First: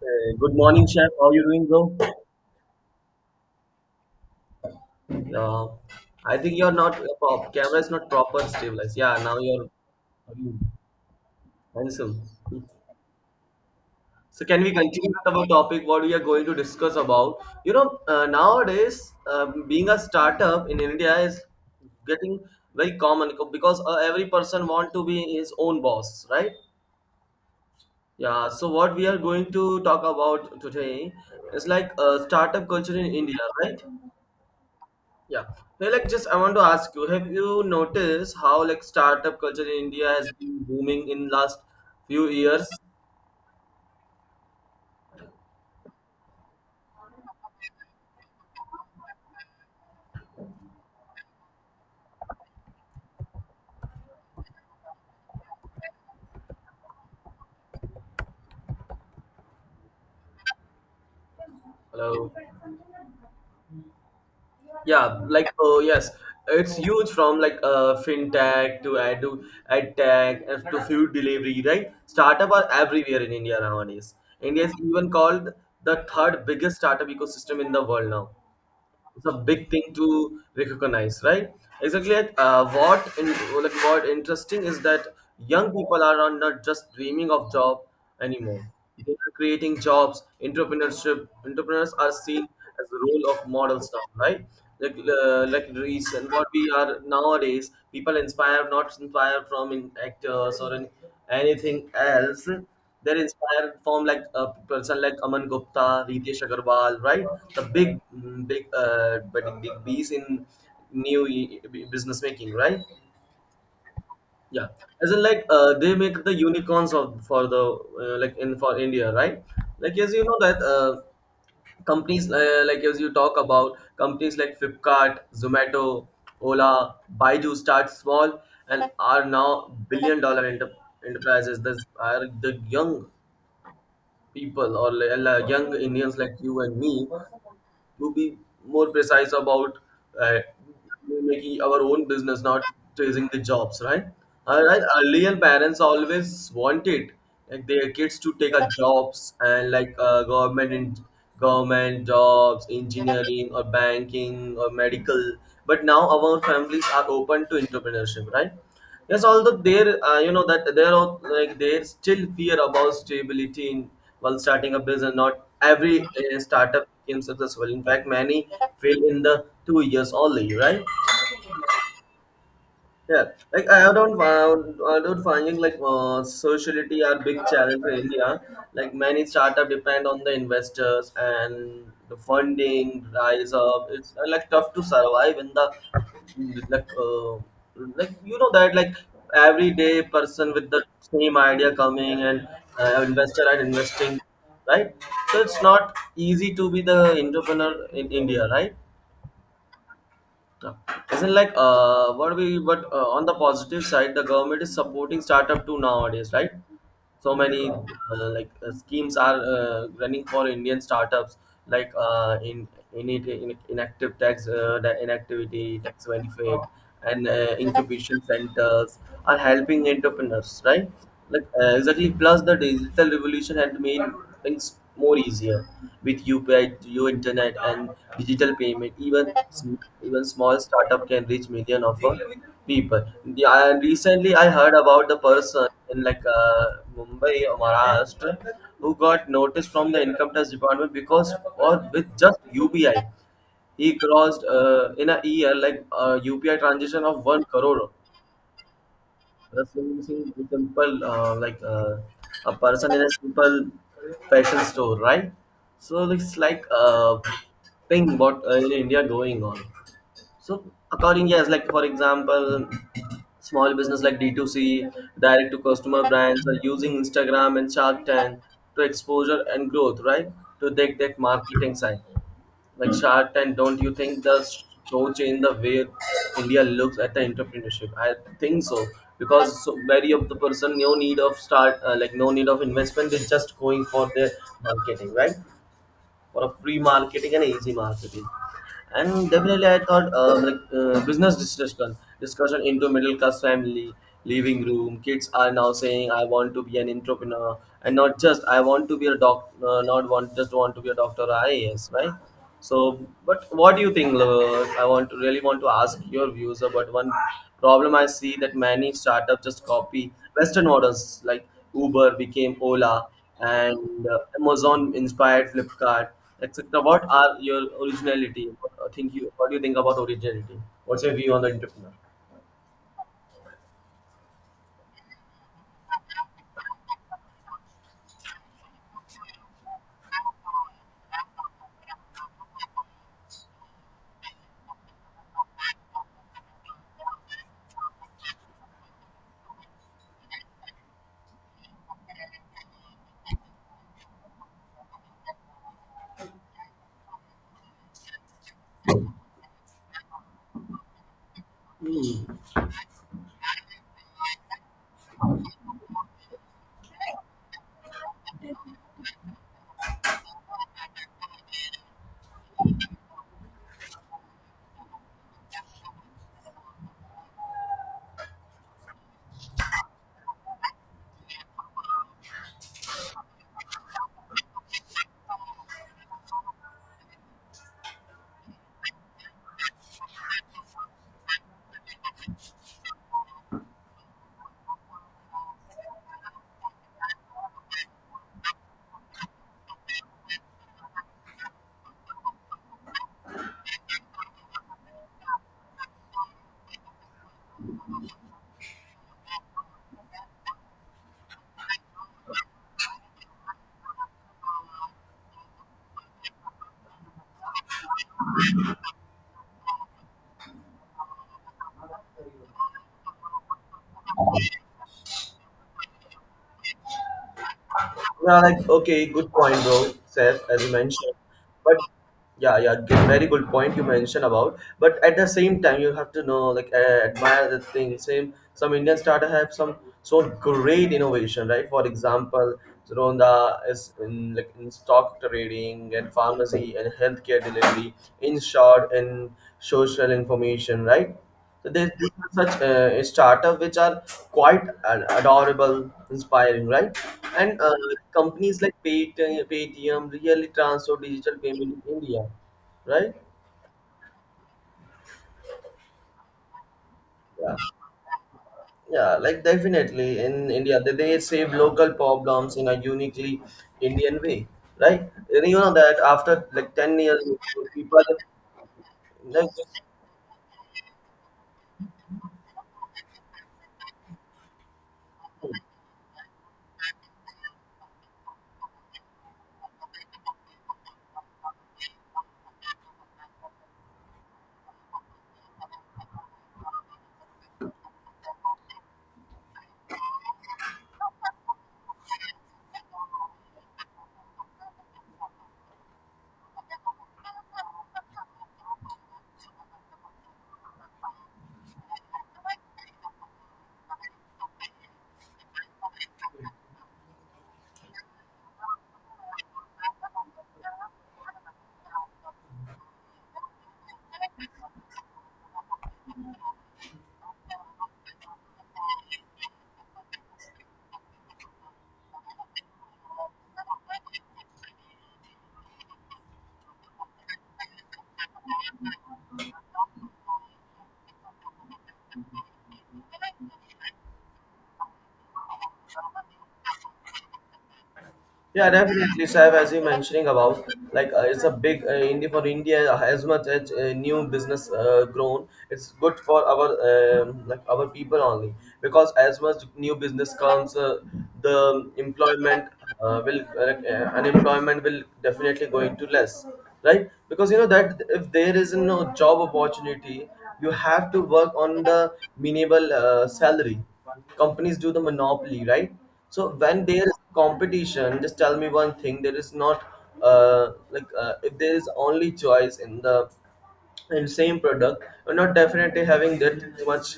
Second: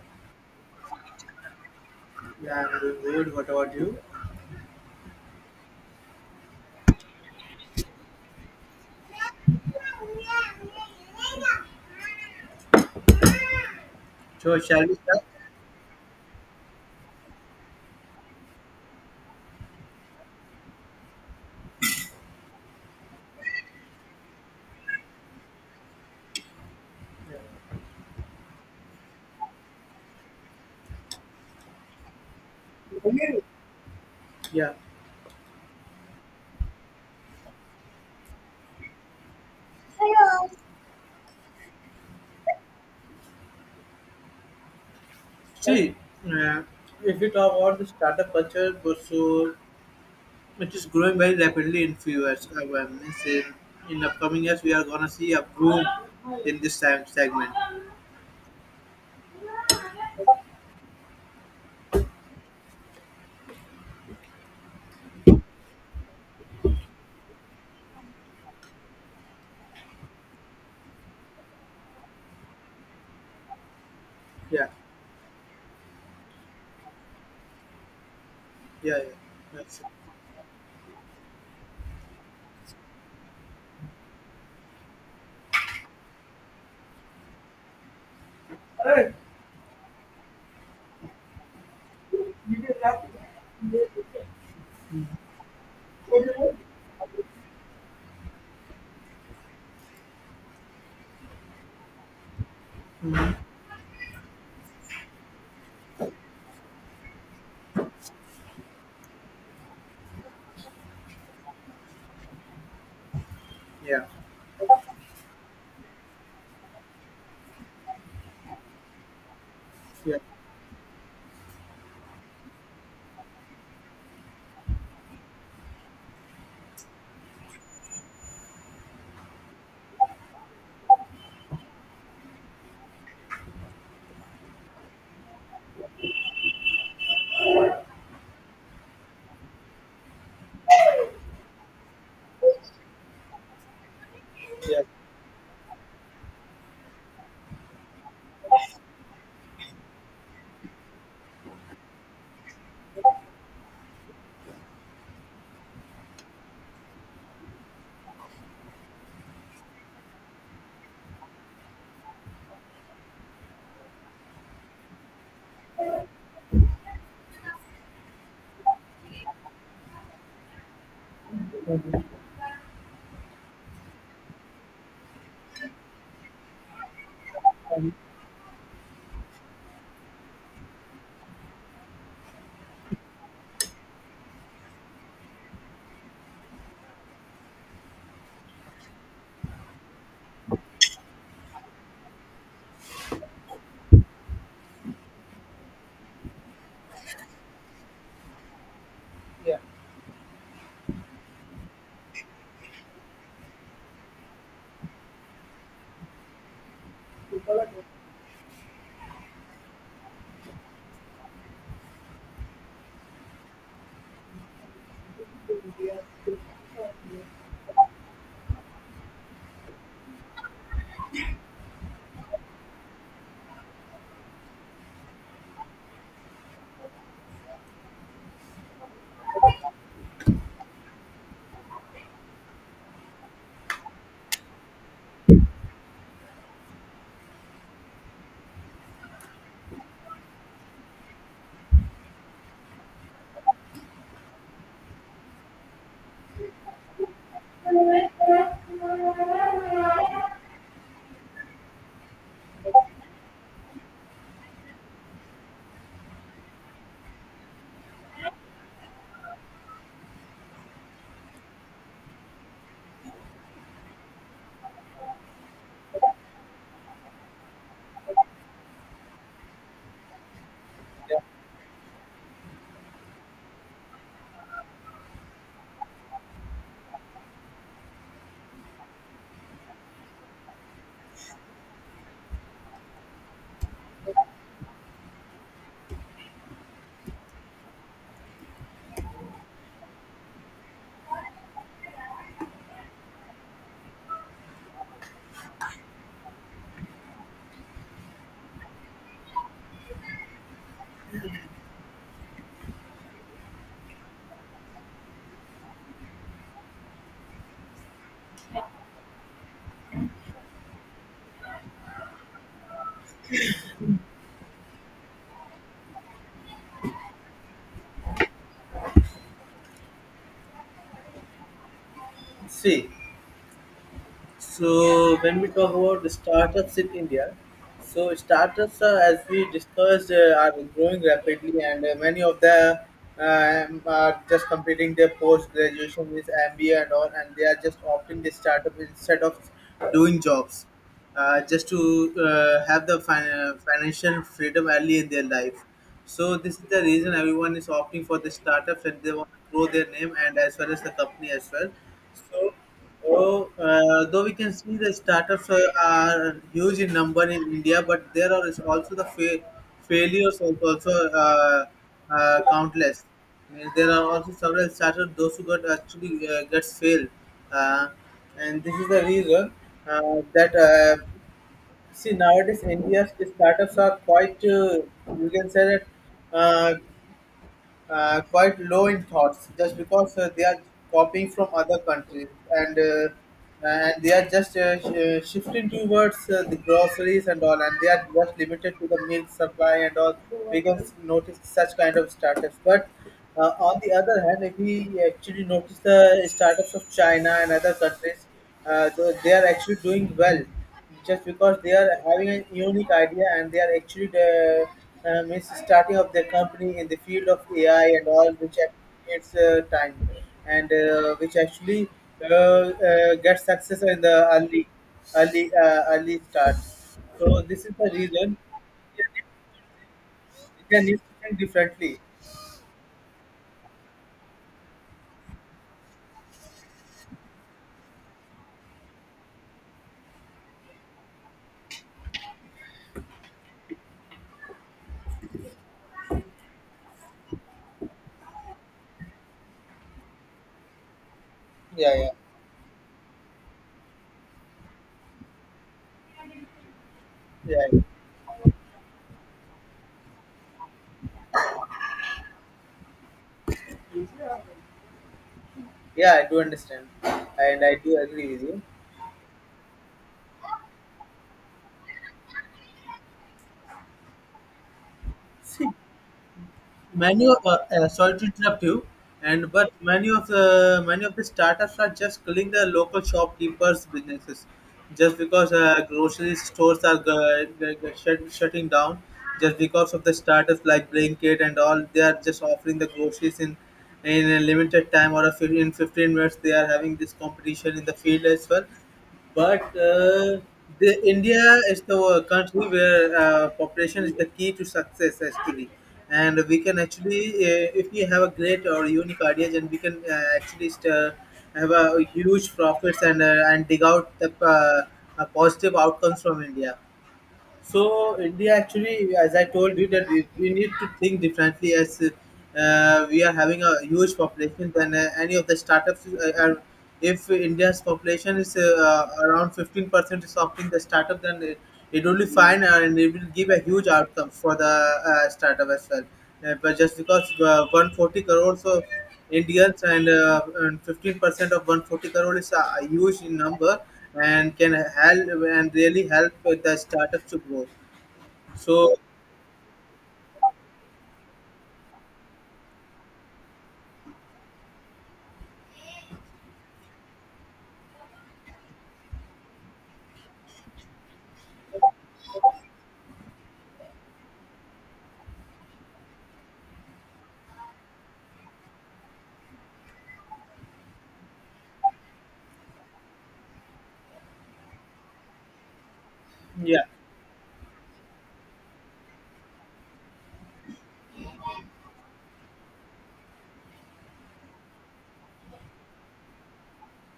Hey, good morning, chef. How you doing, bro? Yeah, I'm good. What about you? Uh, I think you're not camera is not proper stabilized. Yeah, now you're you handsome. So So, can we shall we continue start? with our topic? What we are going to discuss about? Nowadays being a startup in India is getting very common because every person want to be his own boss, right? Yeah. So what we are going to talk about today is like startup culture in Yeah. India, right? Yeah. Yeah. Hey, like, just I want to ask you, have you noticed how like startup culture in India has been booming in last few years? See, uh, if you talk about the startup culture, so it is growing very rapidly in few years. I means in upcoming years, we are gonna see a boom in this time segment. Hello. Yeah, like oh yes, it's huge from like fintech to ad tech and to food delivery, right? Startup are everywhere in India nowadays. India Yeah, is even called the third biggest startup ecosystem in the world now. yeah, yeah. It's a big That's it. thing to recognize, right? Exactly. Uh, what in, like what interesting is that young people are not just dreaming of job anymore. They are creating jobs. Entrepreneurs are seen as the role of models now, right? Like reason what we are nowadays, people inspire not inspire from in actors or in anything else, they're inspired from like a person like Aman Gupta, Ritesh Agarwal, right? The big, mm, big, but big bees in new business making, right? Yeah, Yeah, as in like they make the unicorns of for the like in for India, right? Like as yeah, you know that companies like as you talk about companies like Flipkart, Zomato, Ola, Baidu start small and are now billion dollar enterprises. These are the young people or young Indians like you and me to be more precise about uh, making our own business, not chasing the jobs, right? All right. Earlier, parents always wanted like their kids to take a jobs and like government jobs, engineering or banking or medical. But now our families are open to entrepreneurship, right? Yes, although there, you know that there are like there's still fear about stability in while starting a business. Not every startup became successful. In fact, many fail in the 2 years only, right? Yeah, like I don't finding like sociality are big challenge in India. Like many startup depend on the investors and the funding rise up. It's like tough to survive in the like you know that like everyday person with the same idea coming and investor and investing, right? So it's not easy to be the entrepreneur in India, right? Yeah. Isn't like what we but on the positive side, the government is supporting startup too nowadays, right? So many like schemes are running for Indian startups, like in inactive tax the inactivity tax benefit and incubation centers are helping entrepreneurs, right? Like exactly. Plus, the digital revolution had made things more easier with UPI, Geo Internet, and digital payment. Even small startup can reach million of people. Yeah, and recently I heard about the person in like Mumbai or Maharashtra who got notice from the income tax department because or with just UPI he crossed in a year like a UPI transaction of 1 crore. yeah, The same thing yeah. is a simple, like a person in a simple fashion store, right? So it's like thing what in India going on. So according, yes, like for example, small business like D2C, direct to customer brands are using Instagram and Shark Tank to exposure and growth, right? To take yeah. that marketing side. Like Shark Tank, don't you think the show change the way India looks at the entrepreneurship? I think so because so very of the person no need of start like no need of investment is just going for their marketing, right? For a free marketing and easy marketing, and definitely I thought like business discussion into middle class family living room, kids are now saying I want to be an entrepreneur and not just I want to be a doc not want just want to be a doctor or ias, right? So, but what do you think? I want to really want to ask your views about one problem I see that many startups just copy Western models like Uber became Ola and Amazon inspired Flipkart, etc. What are your originality? What do you think about originality? What's your view on the entrepreneur? See, so when we talk about the startups in India, so startups as we discussed, are growing rapidly, and many of them are just completing their post graduation with MBA and all, and they are just opting the startup instead of doing jobs. Just to have the financial freedom early in their life. So this is the reason everyone is opting for the startups and they want to grow their name and as well as the company as well. Hmm. So though we can see the startups are huge in number in India, but there are is also the failures are also countless. Means there are also several startups those who got actually gets failed. Uh, and this is the reason that see nowadays India's startups are quite you can say that uh, quite low in thoughts just because they are copying from other countries and they are just shifting towards the groceries and all and they are just limited to the milk supply and all we can notice such kind of startups but on the other hand if we actually notice the startups of china and other countries they are actually doing well just because they are having a unique idea and they are actually the means starting of their company in the field of AI and all, which it's time and which actually gets success in the early start. So this is the reason Yeah, like okay, good point, bro. Seth, as you they need to mentioned, think but differently. yeah, yeah, very good point you mentioned about. But at the same time, you have to know, like, admire the thing. Some Indian startup have some so great innovation, right? For example, Ronda is in like in stock trading and pharmacy and healthcare delivery. In short, in social information, right? So there's Yeah, yeah, these are such startup which are quite adorable, inspiring, right? And yeah, companies like Paytm really transfer digital payment in India, right? yeah. I do understand, Yeah, and I do agree with you. yeah, like definitely in India, they save local problems in a uniquely Indian way, right? And you See, know that after like 10 years, many of people sorry to interrupt you like. and but many of the startups are just killing the local shopkeepers businesses just because grocery stores are shutting down just because of the startups like Blinkit and all they are just offering the groceries in a limited time or a 15 minutes. They are having this competition in the field as well but the India is the country where population is the key to success actually, and we can actually if we have a great or unique ideas, and we can actually have a huge profits and and dig out the positive outcomes from India. So India actually, as I told you, that we need to think differently as we are having a huge population than any of the startups. If India's population is around 15% is opting the startup, then it will be fine and it will give a huge outcome for the startup as well. But just because 140 crores of Indians and 15% of 140 crore is a huge number and can help and really help with the startups to grow. Yeah, So definitely, Saif. As you mentioning about, like it's a big India for India as much as new business grown. It's good for our like our people only because as much new business comes, the employment will like, unemployment will definitely go into less, right? Because you know that if there is no job opportunity, you have to work on the minimal salary. Companies do the monopoly, right? So yeah, when there is competition, just tell me one thing. There is not like if there is only choice in the and same product, we're not definitely having that much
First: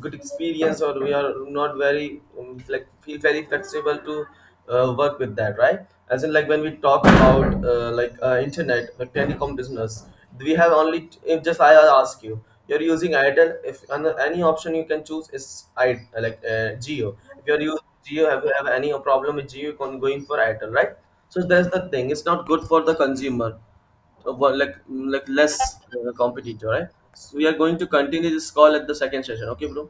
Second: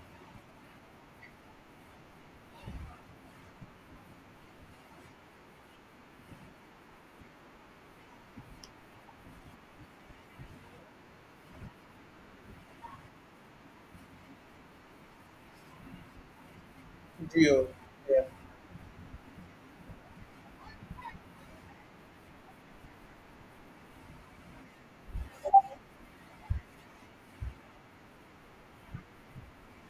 good experience, or we are not very like feel very flexible to work with that, right? As in like when we talk about like internet, like telecom business, we have only. If just I ask you, you're using itel, if any option you can choose is I like geo. If you're Geo. using Yeah. geo, have you have any problem with geo, you can go in for itel, right? So that's the thing, it's not good for the consumer. Well, like less competitor, right? So we are going to continue this call at the second session. Okay, bro.